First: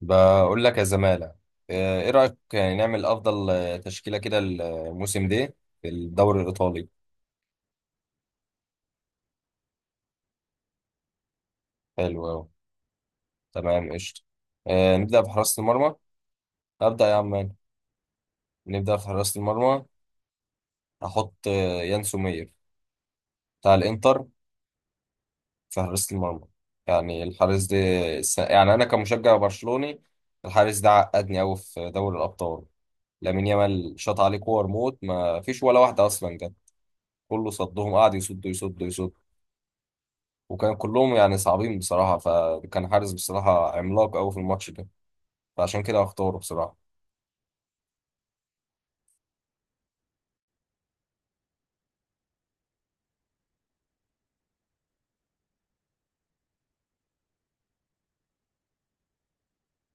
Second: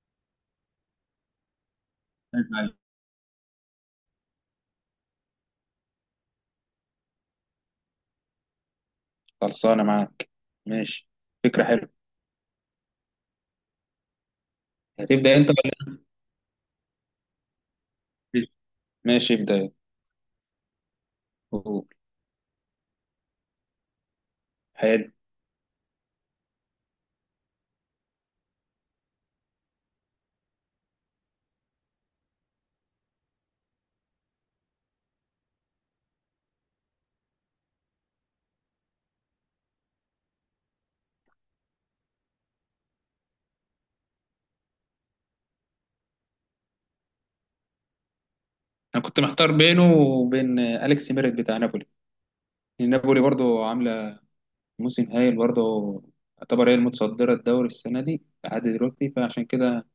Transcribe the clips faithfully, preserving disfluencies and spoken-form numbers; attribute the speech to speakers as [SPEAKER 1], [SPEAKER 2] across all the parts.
[SPEAKER 1] بقول لك يا زمالة. آه، ايه رأيك
[SPEAKER 2] عيب
[SPEAKER 1] يعني
[SPEAKER 2] عليك.
[SPEAKER 1] نعمل افضل آه، تشكيلة كده الموسم ده في الدوري الايطالي.
[SPEAKER 2] خلصانة معاك، ماشي، فكرة حلوة.
[SPEAKER 1] حلو أوي. تمام قشطة. آه، نبدأ
[SPEAKER 2] هتبدأ أنت
[SPEAKER 1] بحراسة
[SPEAKER 2] ولا
[SPEAKER 1] المرمى. أبدأ يا عم أنا.
[SPEAKER 2] أبتدي؟
[SPEAKER 1] نبدأ في
[SPEAKER 2] ماشي،
[SPEAKER 1] حراسة
[SPEAKER 2] ابدأ يلا.
[SPEAKER 1] المرمى. هحط آه،
[SPEAKER 2] قول.
[SPEAKER 1] يان سومير بتاع الانتر
[SPEAKER 2] حلو.
[SPEAKER 1] في حراسة المرمى. يعني الحارس ده س- يعني انا كمشجع برشلوني، الحارس ده عقدني قوي في دوري الابطال. لامين يامال شاط عليه كور موت، ما فيش ولا واحدة اصلا جت، كله صدهم، قعد يصد يصد يصد، وكان كلهم يعني صعبين بصراحة، فكان حارس بصراحة عملاق أوي في الماتش ده، فعشان كده هختاره بصراحة.
[SPEAKER 2] أنا كنت محتار بينه وبين أليكس ميريت بتاع نابولي، لأن نابولي برضو عاملة موسم هايل، برضو يعتبر هي المتصدرة الدوري السنة دي لحد دلوقتي. فعشان كده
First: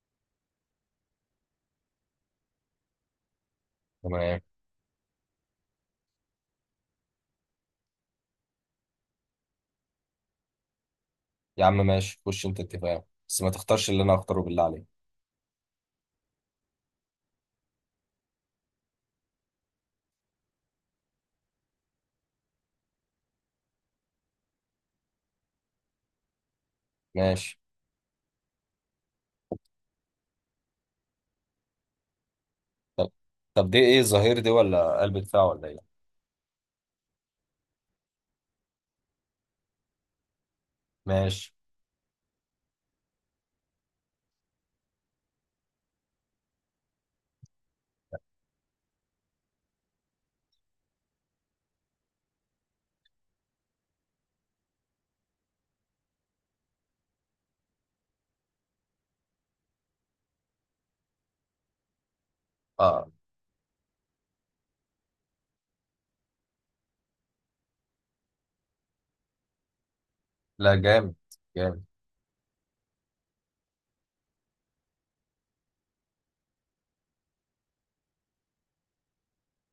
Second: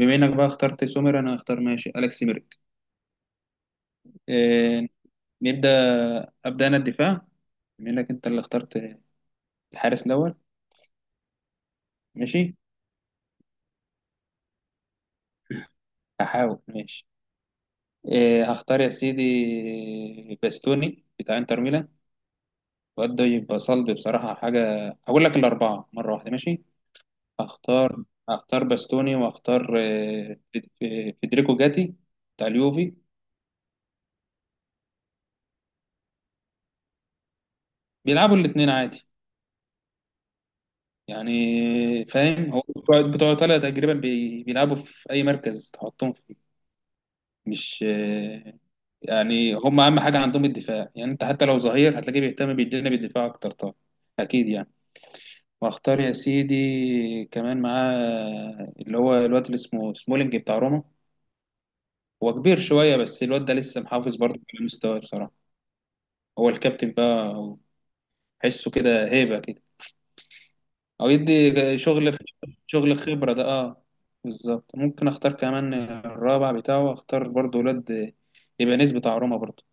[SPEAKER 2] بما إنك بقى اخترت سومر، أنا هختار ماشي أليكس ميريت.
[SPEAKER 1] تمام.
[SPEAKER 2] إيه، نبدأ. أبدأ أنا الدفاع بما إنك أنت اللي اخترت الحارس الأول.
[SPEAKER 1] يا عم ماشي خش
[SPEAKER 2] ماشي،
[SPEAKER 1] أنت اتفاق بس ما تختارش اللي أنا هختاره بالله عليك.
[SPEAKER 2] هحاول. ماشي. إيه، هختار يا سيدي باستوني بتاع انتر ميلان. الواد ده يبقى صلب بصراحة. حاجة هقول لك الأربعة مرة واحدة، ماشي.
[SPEAKER 1] ماشي.
[SPEAKER 2] هختار هختار باستوني وهختار آه، فيد- آه، فيدريكو جاتي بتاع اليوفي.
[SPEAKER 1] طب طب دي إيه؟ الظهير دي ولا قلب دفاع ولا إيه؟
[SPEAKER 2] بيلعبوا الاتنين عادي، يعني
[SPEAKER 1] ماشي.
[SPEAKER 2] فاهم. هو بتوع بتوع إيطاليا تقريبا بي- بيلعبوا في أي مركز تحطهم فيه. مش آه، يعني هم أهم حاجة عندهم الدفاع. يعني أنت حتى لو ظهير هتلاقيه بيهتم بالجانب الدفاع أكتر طبعا. أكيد يعني. واختار يا سيدي كمان معاه اللي هو الواد اللي اسمه سمولينج بتاع روما. هو كبير شوية،
[SPEAKER 1] آه
[SPEAKER 2] بس الواد ده لسه محافظ برضه على مستواه بصراحة. هو الكابتن بقى، حسه كده هيبة كده.
[SPEAKER 1] لا
[SPEAKER 2] أو
[SPEAKER 1] جامد.
[SPEAKER 2] يدي
[SPEAKER 1] جامد
[SPEAKER 2] شغل. شغل خبرة ده، اه. بالظبط. ممكن اختار كمان الرابع بتاعه، اختار برضه الواد ايبانيز بتاع روما برضه.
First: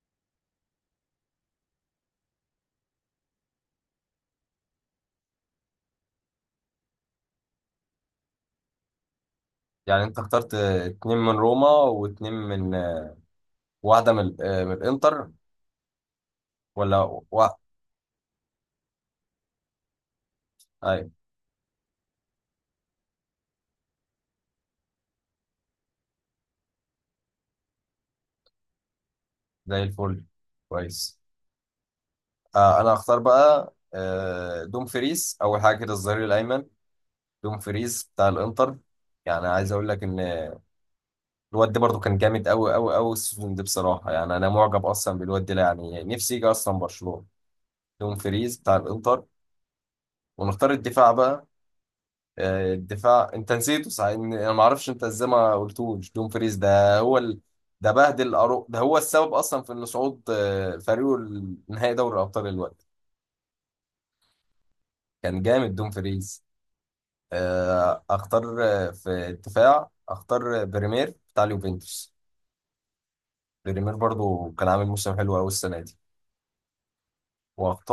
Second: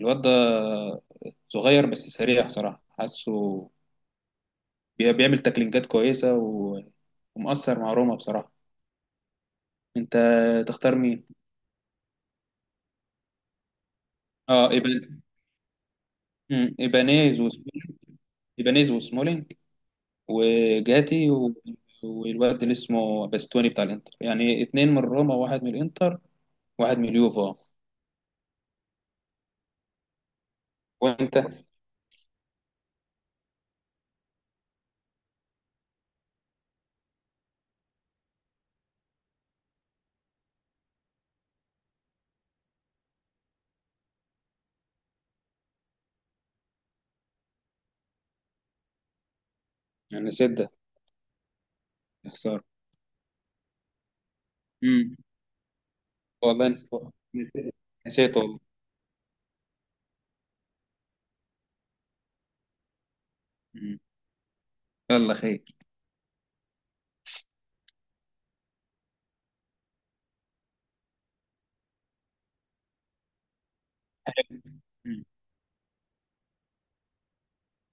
[SPEAKER 2] الواد ده صغير، بس سريع بصراحة. حاسه بي- بيعمل تاكلينجات كويسة و... ومؤثر مع روما بصراحة.
[SPEAKER 1] يعني.
[SPEAKER 2] انت
[SPEAKER 1] أنت اخترت آه،
[SPEAKER 2] تختار
[SPEAKER 1] اتنين
[SPEAKER 2] مين؟
[SPEAKER 1] من روما واتنين من آه، واحدة من ال- آه،
[SPEAKER 2] اه،
[SPEAKER 1] من
[SPEAKER 2] إبان...
[SPEAKER 1] الإنتر،
[SPEAKER 2] مم.
[SPEAKER 1] ولا
[SPEAKER 2] ايبانيز
[SPEAKER 1] واحد؟
[SPEAKER 2] وسمولينج، ايبانيز وسمولينج،
[SPEAKER 1] أيوة
[SPEAKER 2] وجاتي و... والواد اللي اسمه باستوني بتاع الانتر، يعني اتنين من روما وواحد من الانتر وواحد من اليوفا.
[SPEAKER 1] زي الفل. كويس.
[SPEAKER 2] وانت؟
[SPEAKER 1] آه أنا هختار بقى آه، دومفريس أول حاجة كده، الظهير الأيمن. دومفريز بتاع الانتر. يعني عايز اقول لك ان الواد ده برضو كان جامد قوي قوي قوي السيزون ده بصراحه، يعني انا معجب اصلا بالواد ده، يعني نفسي يجي اصلا برشلونه. دومفريز بتاع الانتر.
[SPEAKER 2] يعني نسيت
[SPEAKER 1] ونختار
[SPEAKER 2] ده،
[SPEAKER 1] الدفاع بقى.
[SPEAKER 2] يا خسارة.
[SPEAKER 1] آه، الدفاع انت نسيته صحيح، إن- انا ما اعرفش انت
[SPEAKER 2] مم.
[SPEAKER 1] ازاي ما قلتوش دومفريز
[SPEAKER 2] والله نسيت.
[SPEAKER 1] ده هو ال... ده بهدل
[SPEAKER 2] نسيت والله.
[SPEAKER 1] أرو... ده هو السبب اصلا في ان صعود آه، فريقه لنهائي دوري الابطال الوقت.
[SPEAKER 2] مم. يلا
[SPEAKER 1] كان جامد
[SPEAKER 2] خير.
[SPEAKER 1] دومفريز. آه، اختار آه، في الدفاع اختار آه، بريمير بتاع اليوفنتوس. ريمير برضو كان عامل موسم
[SPEAKER 2] مم.
[SPEAKER 1] حلو قوي السنه دي.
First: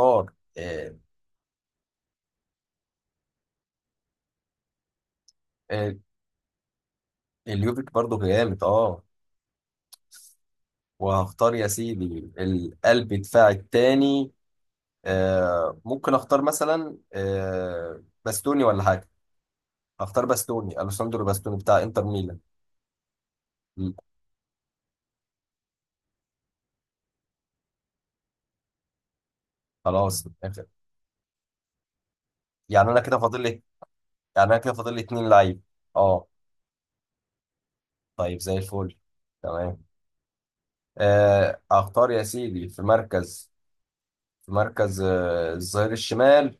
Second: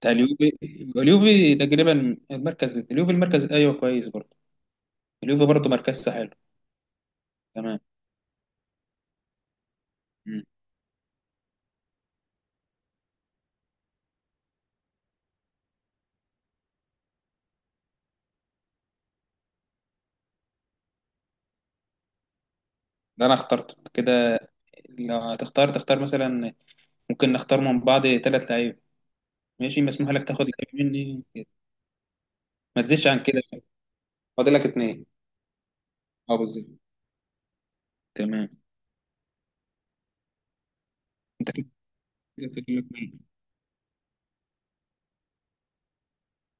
[SPEAKER 2] بتاع اليوفي.
[SPEAKER 1] آه،
[SPEAKER 2] اليوفي تقريبا المركز، اليوفي المركز، ايوه كويس برضه. اليوفي برضه
[SPEAKER 1] آه،
[SPEAKER 2] مركزه حلو. تمام.
[SPEAKER 1] اليوفيك برضو جامد اه.
[SPEAKER 2] مم.
[SPEAKER 1] وهختار يا سيدي القلب دفاع التاني. آه، ممكن اختار مثلا آه، باستوني ولا حاجه. اختار باستوني، الوساندرو باستوني بتاع انتر ميلان.
[SPEAKER 2] ده انا اخترته
[SPEAKER 1] مم،
[SPEAKER 2] كده. لو هتختار تختار مثلا، ممكن نختار من بعض ثلاث لعيبه. ماشي، مسموح لك
[SPEAKER 1] خلاص
[SPEAKER 2] تاخد
[SPEAKER 1] آخر.
[SPEAKER 2] لعيب مني، ما
[SPEAKER 1] يعني انا
[SPEAKER 2] تزيدش
[SPEAKER 1] كده
[SPEAKER 2] عن
[SPEAKER 1] فاضل
[SPEAKER 2] كده.
[SPEAKER 1] لي يعني
[SPEAKER 2] فاضل
[SPEAKER 1] انا
[SPEAKER 2] لك
[SPEAKER 1] كده فاضل لي
[SPEAKER 2] اتنين.
[SPEAKER 1] اتنين لعيب، اه.
[SPEAKER 2] اه، بالظبط.
[SPEAKER 1] طيب
[SPEAKER 2] تمام.
[SPEAKER 1] زي الفل. تمام.
[SPEAKER 2] انت
[SPEAKER 1] آه،
[SPEAKER 2] كده
[SPEAKER 1] اختار يا
[SPEAKER 2] كده
[SPEAKER 1] سيدي
[SPEAKER 2] فاضل
[SPEAKER 1] في
[SPEAKER 2] لك اتنين.
[SPEAKER 1] مركز في مركز آه، الظهير الشمال.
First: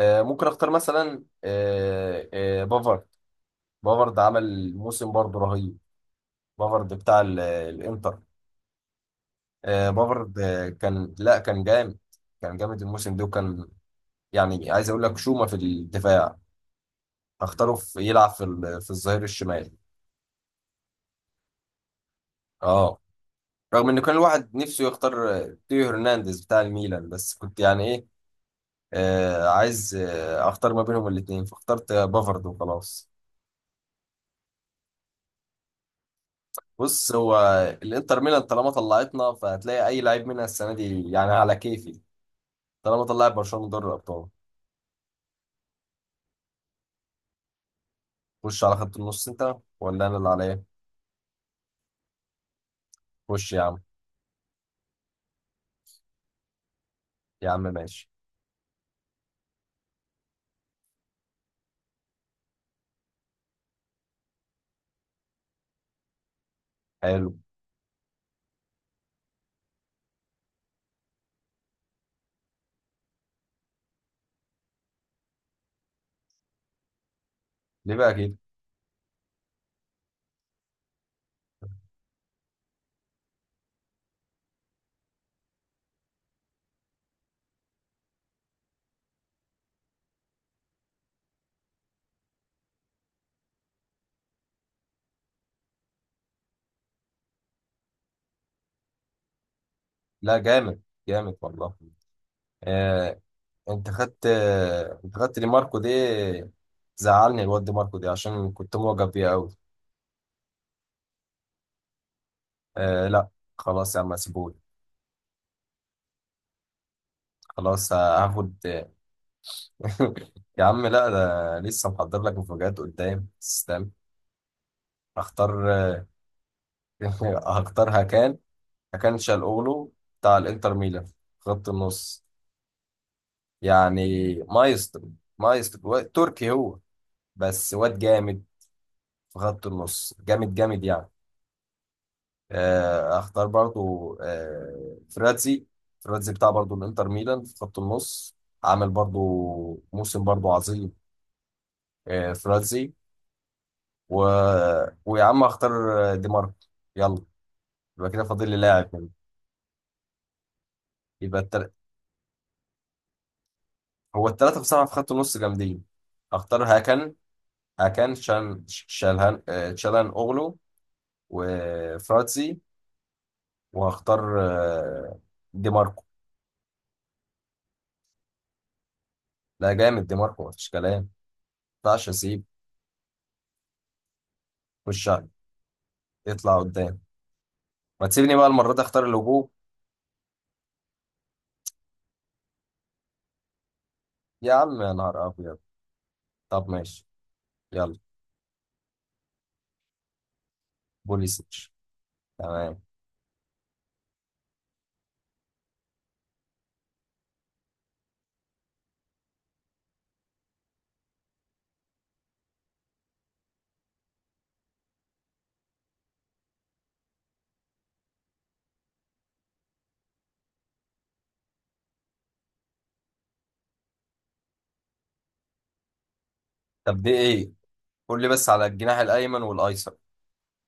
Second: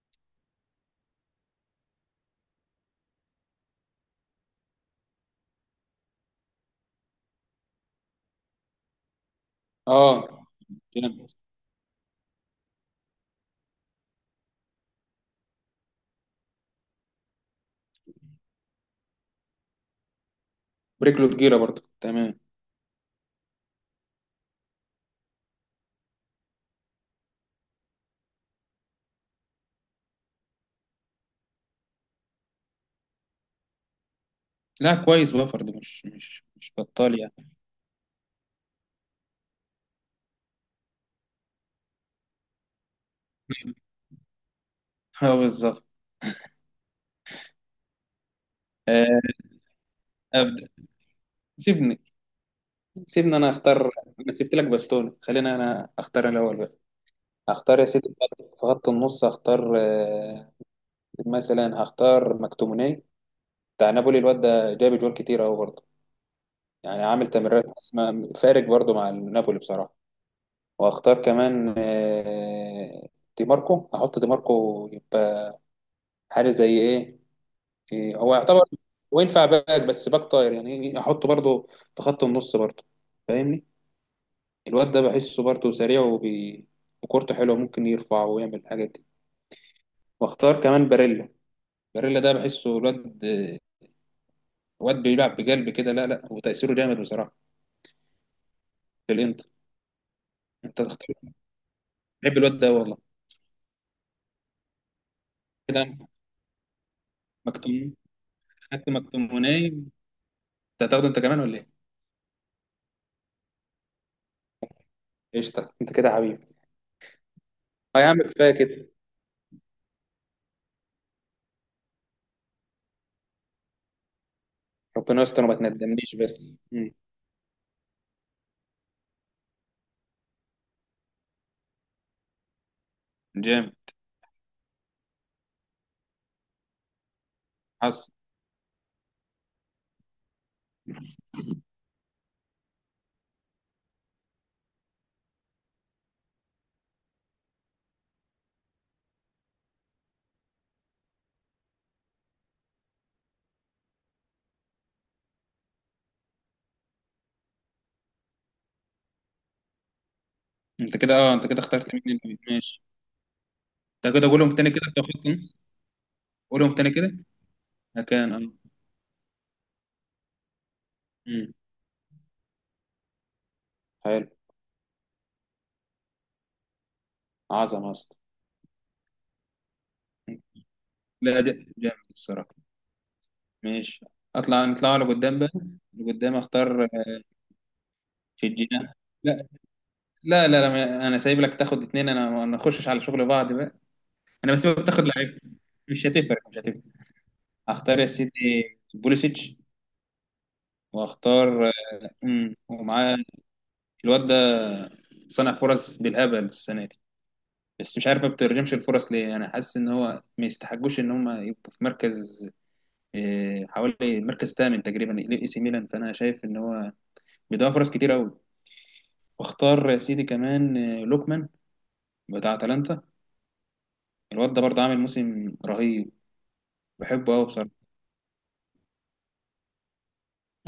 [SPEAKER 1] آه، ممكن اختار مثلا آه، آه، بافارد. بافارد عمل موسم برضه رهيب. بافارد بتاع ال- الانتر. آه، بافارد
[SPEAKER 2] اه،
[SPEAKER 1] آه، كان
[SPEAKER 2] تمام.
[SPEAKER 1] لا كان جامد. كان جامد الموسم ده، وكان يعني عايز اقول لك شومة في الدفاع. اختاره في يلعب في ال- في الظهير الشمال،
[SPEAKER 2] ورجله تجيره برضه، تمام.
[SPEAKER 1] اه. رغم انه كان الواحد نفسه يختار آه، تيو هرنانديز بتاع الميلان، بس كنت يعني ايه، آه، عايز آه، اختار ما بينهم الاثنين، فاخترت آه، بافارد وخلاص.
[SPEAKER 2] لا كويس، بافر ده مش مش مش
[SPEAKER 1] بص
[SPEAKER 2] بطال
[SPEAKER 1] هو
[SPEAKER 2] يعني.
[SPEAKER 1] الانتر ميلان طالما طلعتنا، فهتلاقي اي لعيب منها السنه دي يعني على كيفي، طالما طلعت برشلونه من دوري الابطال.
[SPEAKER 2] اه بالظبط.
[SPEAKER 1] خش على خط
[SPEAKER 2] آه،
[SPEAKER 1] النص انت، ولا انا اللي عليا؟
[SPEAKER 2] ابدا. سيبني سيبني انا
[SPEAKER 1] خش يا عم.
[SPEAKER 2] اختار. انا سبت لك باستوني، خلينا انا اختار الاول بقى.
[SPEAKER 1] يا عم
[SPEAKER 2] هختار يا سيدي
[SPEAKER 1] ماشي.
[SPEAKER 2] في خط في خط النص. هختار آه، مثلا هختار مكتوموني بتاع نابولي. الواد ده جاب جوال كتير اهو برضه، يعني عامل
[SPEAKER 1] حلو.
[SPEAKER 2] تمريرات حاسمة فارق برضو مع نابولي بصراحة. واختار كمان آه، دي ماركو. احط دي ماركو يبقى حارس زي ايه؟
[SPEAKER 1] ليه بقى
[SPEAKER 2] إيه،
[SPEAKER 1] كده؟
[SPEAKER 2] هو يعتبر وينفع باك، بس باك طاير يعني، احطه برضو في خط النص برضو، فاهمني. الواد ده بحسه برضو سريع وبي... وكورته حلوة، ممكن يرفع ويعمل الحاجات دي. واختار كمان باريلا. باريلا ده بحسه، الواد الواد بيلعب بقلب كده، لا لا، وتأثيره جامد بصراحة في الانتر.
[SPEAKER 1] لا جامد.
[SPEAKER 2] انت تختار.
[SPEAKER 1] جامد والله.
[SPEAKER 2] بحب الواد ده والله.
[SPEAKER 1] آه انت خدت آه انت خدت دي ماركو
[SPEAKER 2] كده
[SPEAKER 1] دي. زعلني الواد دي
[SPEAKER 2] مكتوم،
[SPEAKER 1] ماركو دي عشان كنت
[SPEAKER 2] خدت
[SPEAKER 1] معجب بيه قوي.
[SPEAKER 2] مكتوموناي. انت هتاخده انت كمان ولا ايه؟
[SPEAKER 1] آه لا، خلاص يا عم سيبوني.
[SPEAKER 2] قشطة. انت كده حبيبي.
[SPEAKER 1] خلاص
[SPEAKER 2] اه يا عم،
[SPEAKER 1] هاخد.
[SPEAKER 2] كفايه كده.
[SPEAKER 1] يا عم لا، ده لسه محضر لك مفاجآت قدام، استنى.
[SPEAKER 2] ربنا يستر
[SPEAKER 1] اختار.
[SPEAKER 2] وما تندمنيش بس. مم.
[SPEAKER 1] هختار هكان هكان شالقولو بتاع الانتر ميلان، خط النص.
[SPEAKER 2] جامد.
[SPEAKER 1] يعني مايسترو. مايسترو و- تركي هو، بس واد
[SPEAKER 2] حصل.
[SPEAKER 1] جامد. في خط النص جامد جامد يعني. آه، اختار برضو آه، فراتزي. فراتزي بتاع برضو الانتر ميلان في خط النص. عامل برضو موسم برضو عظيم. آه، فراتزي و... ويا عم اختار دي ماركو. يلا. يبقى كده فاضل لي لاعب منه.
[SPEAKER 2] انت كده، اه،
[SPEAKER 1] يبقى
[SPEAKER 2] انت كده
[SPEAKER 1] التلاتة.
[SPEAKER 2] اخترت مين اللي ماشي؟ انت
[SPEAKER 1] هو
[SPEAKER 2] كده قولهم
[SPEAKER 1] الثلاثة
[SPEAKER 2] تاني كده،
[SPEAKER 1] بصراحة في
[SPEAKER 2] انت
[SPEAKER 1] خط النص
[SPEAKER 2] خدت.
[SPEAKER 1] جامدين. اختار
[SPEAKER 2] قولهم تاني
[SPEAKER 1] هاكان
[SPEAKER 2] كده.
[SPEAKER 1] هاكان
[SPEAKER 2] مكان،
[SPEAKER 1] شان
[SPEAKER 2] اه.
[SPEAKER 1] شالهان آه، تشالهان اوغلو،
[SPEAKER 2] مم.
[SPEAKER 1] وفراتسي،
[SPEAKER 2] حلو.
[SPEAKER 1] وهختار آه، دي ماركو.
[SPEAKER 2] عظمة اصلا.
[SPEAKER 1] لا جامد، دي ماركو مفيش كلام. ما
[SPEAKER 2] لا ده جامد
[SPEAKER 1] ينفعش اسيب.
[SPEAKER 2] الصراحة. ماشي، اطلع نطلع
[SPEAKER 1] خش عليه.
[SPEAKER 2] لقدام بقى. لقدام.
[SPEAKER 1] يطلع
[SPEAKER 2] اختار
[SPEAKER 1] قدام. ما تسيبني بقى
[SPEAKER 2] في
[SPEAKER 1] المرة دي
[SPEAKER 2] الجناح.
[SPEAKER 1] اختار
[SPEAKER 2] لا
[SPEAKER 1] الهجوم.
[SPEAKER 2] لا لا، لا ما- انا سايب لك تاخد اتنين، انا ما نخشش على شغل بعض بقى. انا
[SPEAKER 1] يا عم
[SPEAKER 2] بسيبك
[SPEAKER 1] يا
[SPEAKER 2] تاخد
[SPEAKER 1] نهار
[SPEAKER 2] لعيبتي.
[SPEAKER 1] ابيض.
[SPEAKER 2] مش هتفرق، مش
[SPEAKER 1] طب
[SPEAKER 2] هتفرق.
[SPEAKER 1] ماشي. يلا.
[SPEAKER 2] هختار يا سيدي بوليسيتش. واختار
[SPEAKER 1] بوليسيتش.
[SPEAKER 2] امم
[SPEAKER 1] تمام.
[SPEAKER 2] ومعاه. الواد ده صنع فرص بالهبل السنه دي، بس مش عارف ما بترجمش الفرص ليه. انا حاسس ان هو ما يستحقوش ان هم يبقوا في مركز إيه، حوالي مركز ثامن تقريبا الاي سي ميلان. فانا شايف ان هو بيضيع فرص كتير قوي. واختار يا سيدي كمان آه، لوكمان بتاع اتلانتا. الواد ده برضه عامل موسم رهيب،
[SPEAKER 1] طب دي
[SPEAKER 2] بحبه قوي
[SPEAKER 1] ايه؟
[SPEAKER 2] بصراحه.
[SPEAKER 1] قول لي بس على الجناح الايمن والايسر.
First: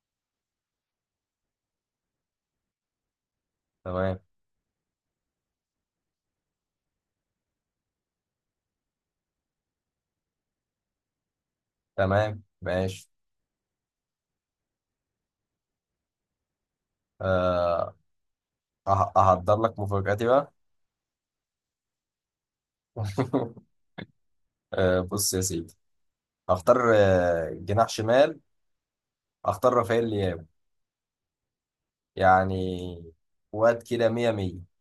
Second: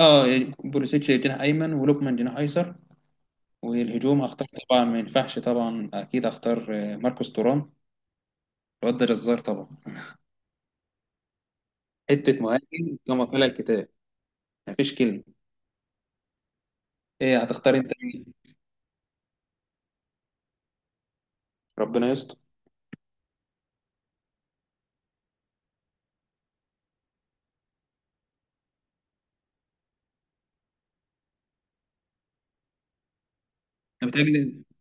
[SPEAKER 2] اه، بوليسيتش جناح ايمن ولوكمان جناح ايسر.
[SPEAKER 1] تمام.
[SPEAKER 2] والهجوم هختار طبعا ما ينفعش طبعا اكيد هختار آه، ماركوس تورام. الواد ده جزار طبعا، حته
[SPEAKER 1] تمام
[SPEAKER 2] مهاجم
[SPEAKER 1] ماشي.
[SPEAKER 2] كما قال الكتاب، مفيش كلمه. ايه هتختار انت
[SPEAKER 1] أه
[SPEAKER 2] مين؟
[SPEAKER 1] أه- أهدر لك مفاجأتي بقى.
[SPEAKER 2] ربنا يستر.
[SPEAKER 1] آه، بص يا سيدي. هختار آه، جناح شمال، هختار رافائيل لياو. يعني واد كده
[SPEAKER 2] انا
[SPEAKER 1] مية
[SPEAKER 2] بتهيألي
[SPEAKER 1] مية.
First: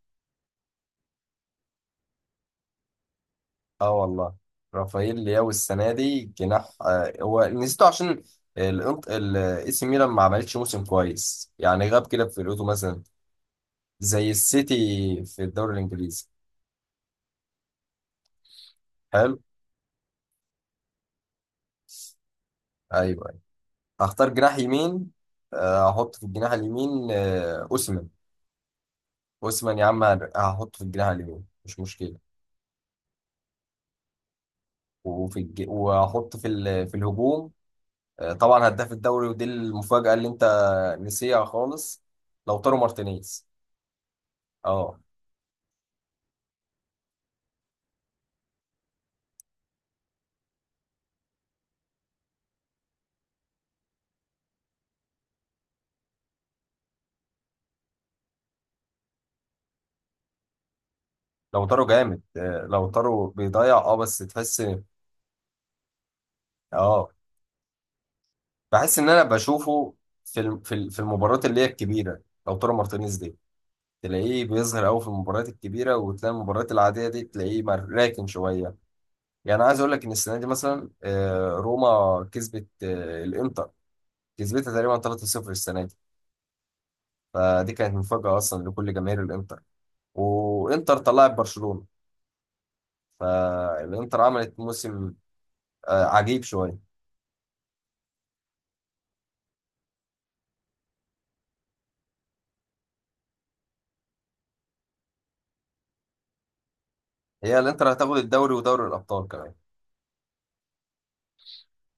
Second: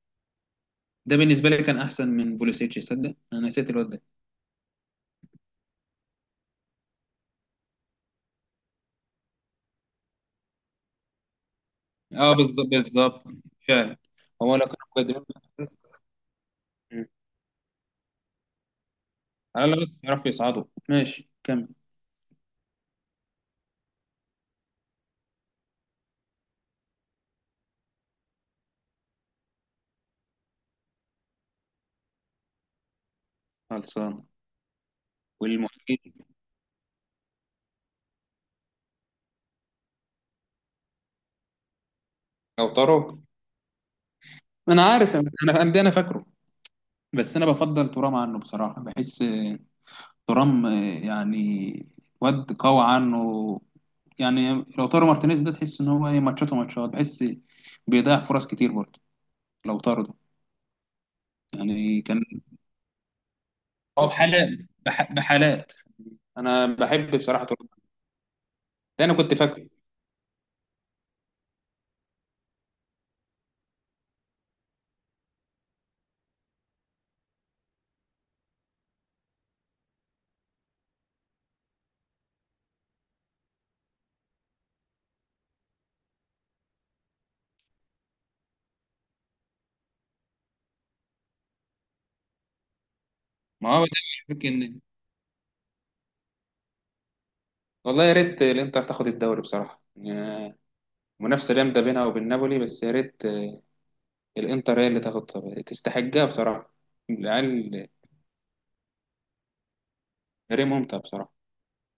[SPEAKER 2] ده بالنسبه لي كان احسن من بوليسيتش، صدق انا نسيت الواد
[SPEAKER 1] اه
[SPEAKER 2] ده.
[SPEAKER 1] والله. رافائيل لياو السنة دي جناح، آه، هو نسيته عشان الانط الاي سي ميلان ما عملتش موسم كويس، يعني غاب كده في
[SPEAKER 2] اه
[SPEAKER 1] فرقته
[SPEAKER 2] بالظبط،
[SPEAKER 1] مثلا،
[SPEAKER 2] بالظبط، فعلا.
[SPEAKER 1] زي
[SPEAKER 2] هو لو
[SPEAKER 1] السيتي
[SPEAKER 2] كانوا مقدمين
[SPEAKER 1] في الدوري
[SPEAKER 2] بس-
[SPEAKER 1] الانجليزي.
[SPEAKER 2] مم.
[SPEAKER 1] حلو.
[SPEAKER 2] على الاقل بس يعرفوا يصعدوا. ماشي، كمل.
[SPEAKER 1] ايوه. أيوة. هختار جناح يمين. آه، هحط في الجناح اليمين آه، اوسمان. اوسمان يا عم، هن- هحطه في الجناح اليمين مش مشكلة.
[SPEAKER 2] خلصان.
[SPEAKER 1] وفي الج...
[SPEAKER 2] والمهاجم.
[SPEAKER 1] واحط في ال... في الهجوم آه، طبعا هداف الدوري، ودي المفاجأة اللي انت نسيها خالص،
[SPEAKER 2] لو
[SPEAKER 1] لوتارو
[SPEAKER 2] طاروا.
[SPEAKER 1] مارتينيز.
[SPEAKER 2] انا
[SPEAKER 1] اه
[SPEAKER 2] عارف، انا انا ده انا فاكره، بس انا بفضل ترام عنه بصراحه. بحس ترام يعني واد قوي عنه. يعني لو طارو مارتينيز ده تحس ان هو ايه، ماتشاته ماتشات وماتشات، بحس بيضيع فرص كتير برضه لو طارو ده.
[SPEAKER 1] لوتارو
[SPEAKER 2] يعني
[SPEAKER 1] جامد.
[SPEAKER 2] كان
[SPEAKER 1] آه، لوتارو بيضيع اه،
[SPEAKER 2] هو
[SPEAKER 1] بس
[SPEAKER 2] بحالات
[SPEAKER 1] تحس،
[SPEAKER 2] بح- بحالات. انا
[SPEAKER 1] اه
[SPEAKER 2] بحب بصراحه ترام
[SPEAKER 1] بحس
[SPEAKER 2] ده،
[SPEAKER 1] ان
[SPEAKER 2] انا
[SPEAKER 1] انا
[SPEAKER 2] كنت فاكره.
[SPEAKER 1] بشوفه في الم... في ال- في المباريات اللي هي الكبيرة. لوتارو مارتينيز دي تلاقيه بيظهر قوي في المباريات الكبيرة، وتلاقي المباريات العادية دي تلاقيه مر- راكن شوية. يعني عايز اقول لك ان السنة دي مثلا آه، روما كسبت آه، الانتر، كسبتها تقريبا ثلاثة صفر السنة دي. فدي كانت مفاجأة أصلا لكل جماهير الإنتر، وإنتر طلعت برشلونة،
[SPEAKER 2] ما هو ده
[SPEAKER 1] فالإنتر عملت
[SPEAKER 2] يمكن.
[SPEAKER 1] موسم آه، عجيب شوية.
[SPEAKER 2] والله يا ريت الانتر تاخد الدوري بصراحه، يعني منافسه جامده بينها وبين نابولي. بس يا ريت الانتر هي اللي تاخد، تستحقها بصراحه
[SPEAKER 1] هي
[SPEAKER 2] العيال.
[SPEAKER 1] الإنتر هتاخد الدوري ودوري الأبطال كمان،
[SPEAKER 2] فريق ممتع بصراحه.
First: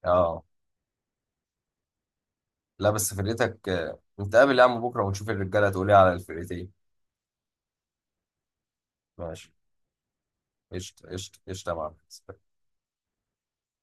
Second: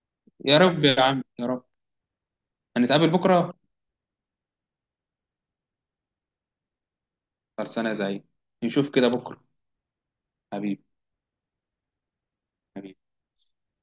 [SPEAKER 1] اه.
[SPEAKER 2] يا رب يا عم، يا رب.
[SPEAKER 1] لا
[SPEAKER 2] هنتقابل
[SPEAKER 1] بس
[SPEAKER 2] بكره.
[SPEAKER 1] فرقتك آه، نتقابل يا عم بكرة ونشوف الرجالة تقول إيه على الفرقتين.
[SPEAKER 2] خلصانه يا زعيم، نشوف كده بكره.
[SPEAKER 1] ماشي.
[SPEAKER 2] حبيبي.
[SPEAKER 1] قشطة قشطة قشطة يا معلم.
[SPEAKER 2] حبيبي.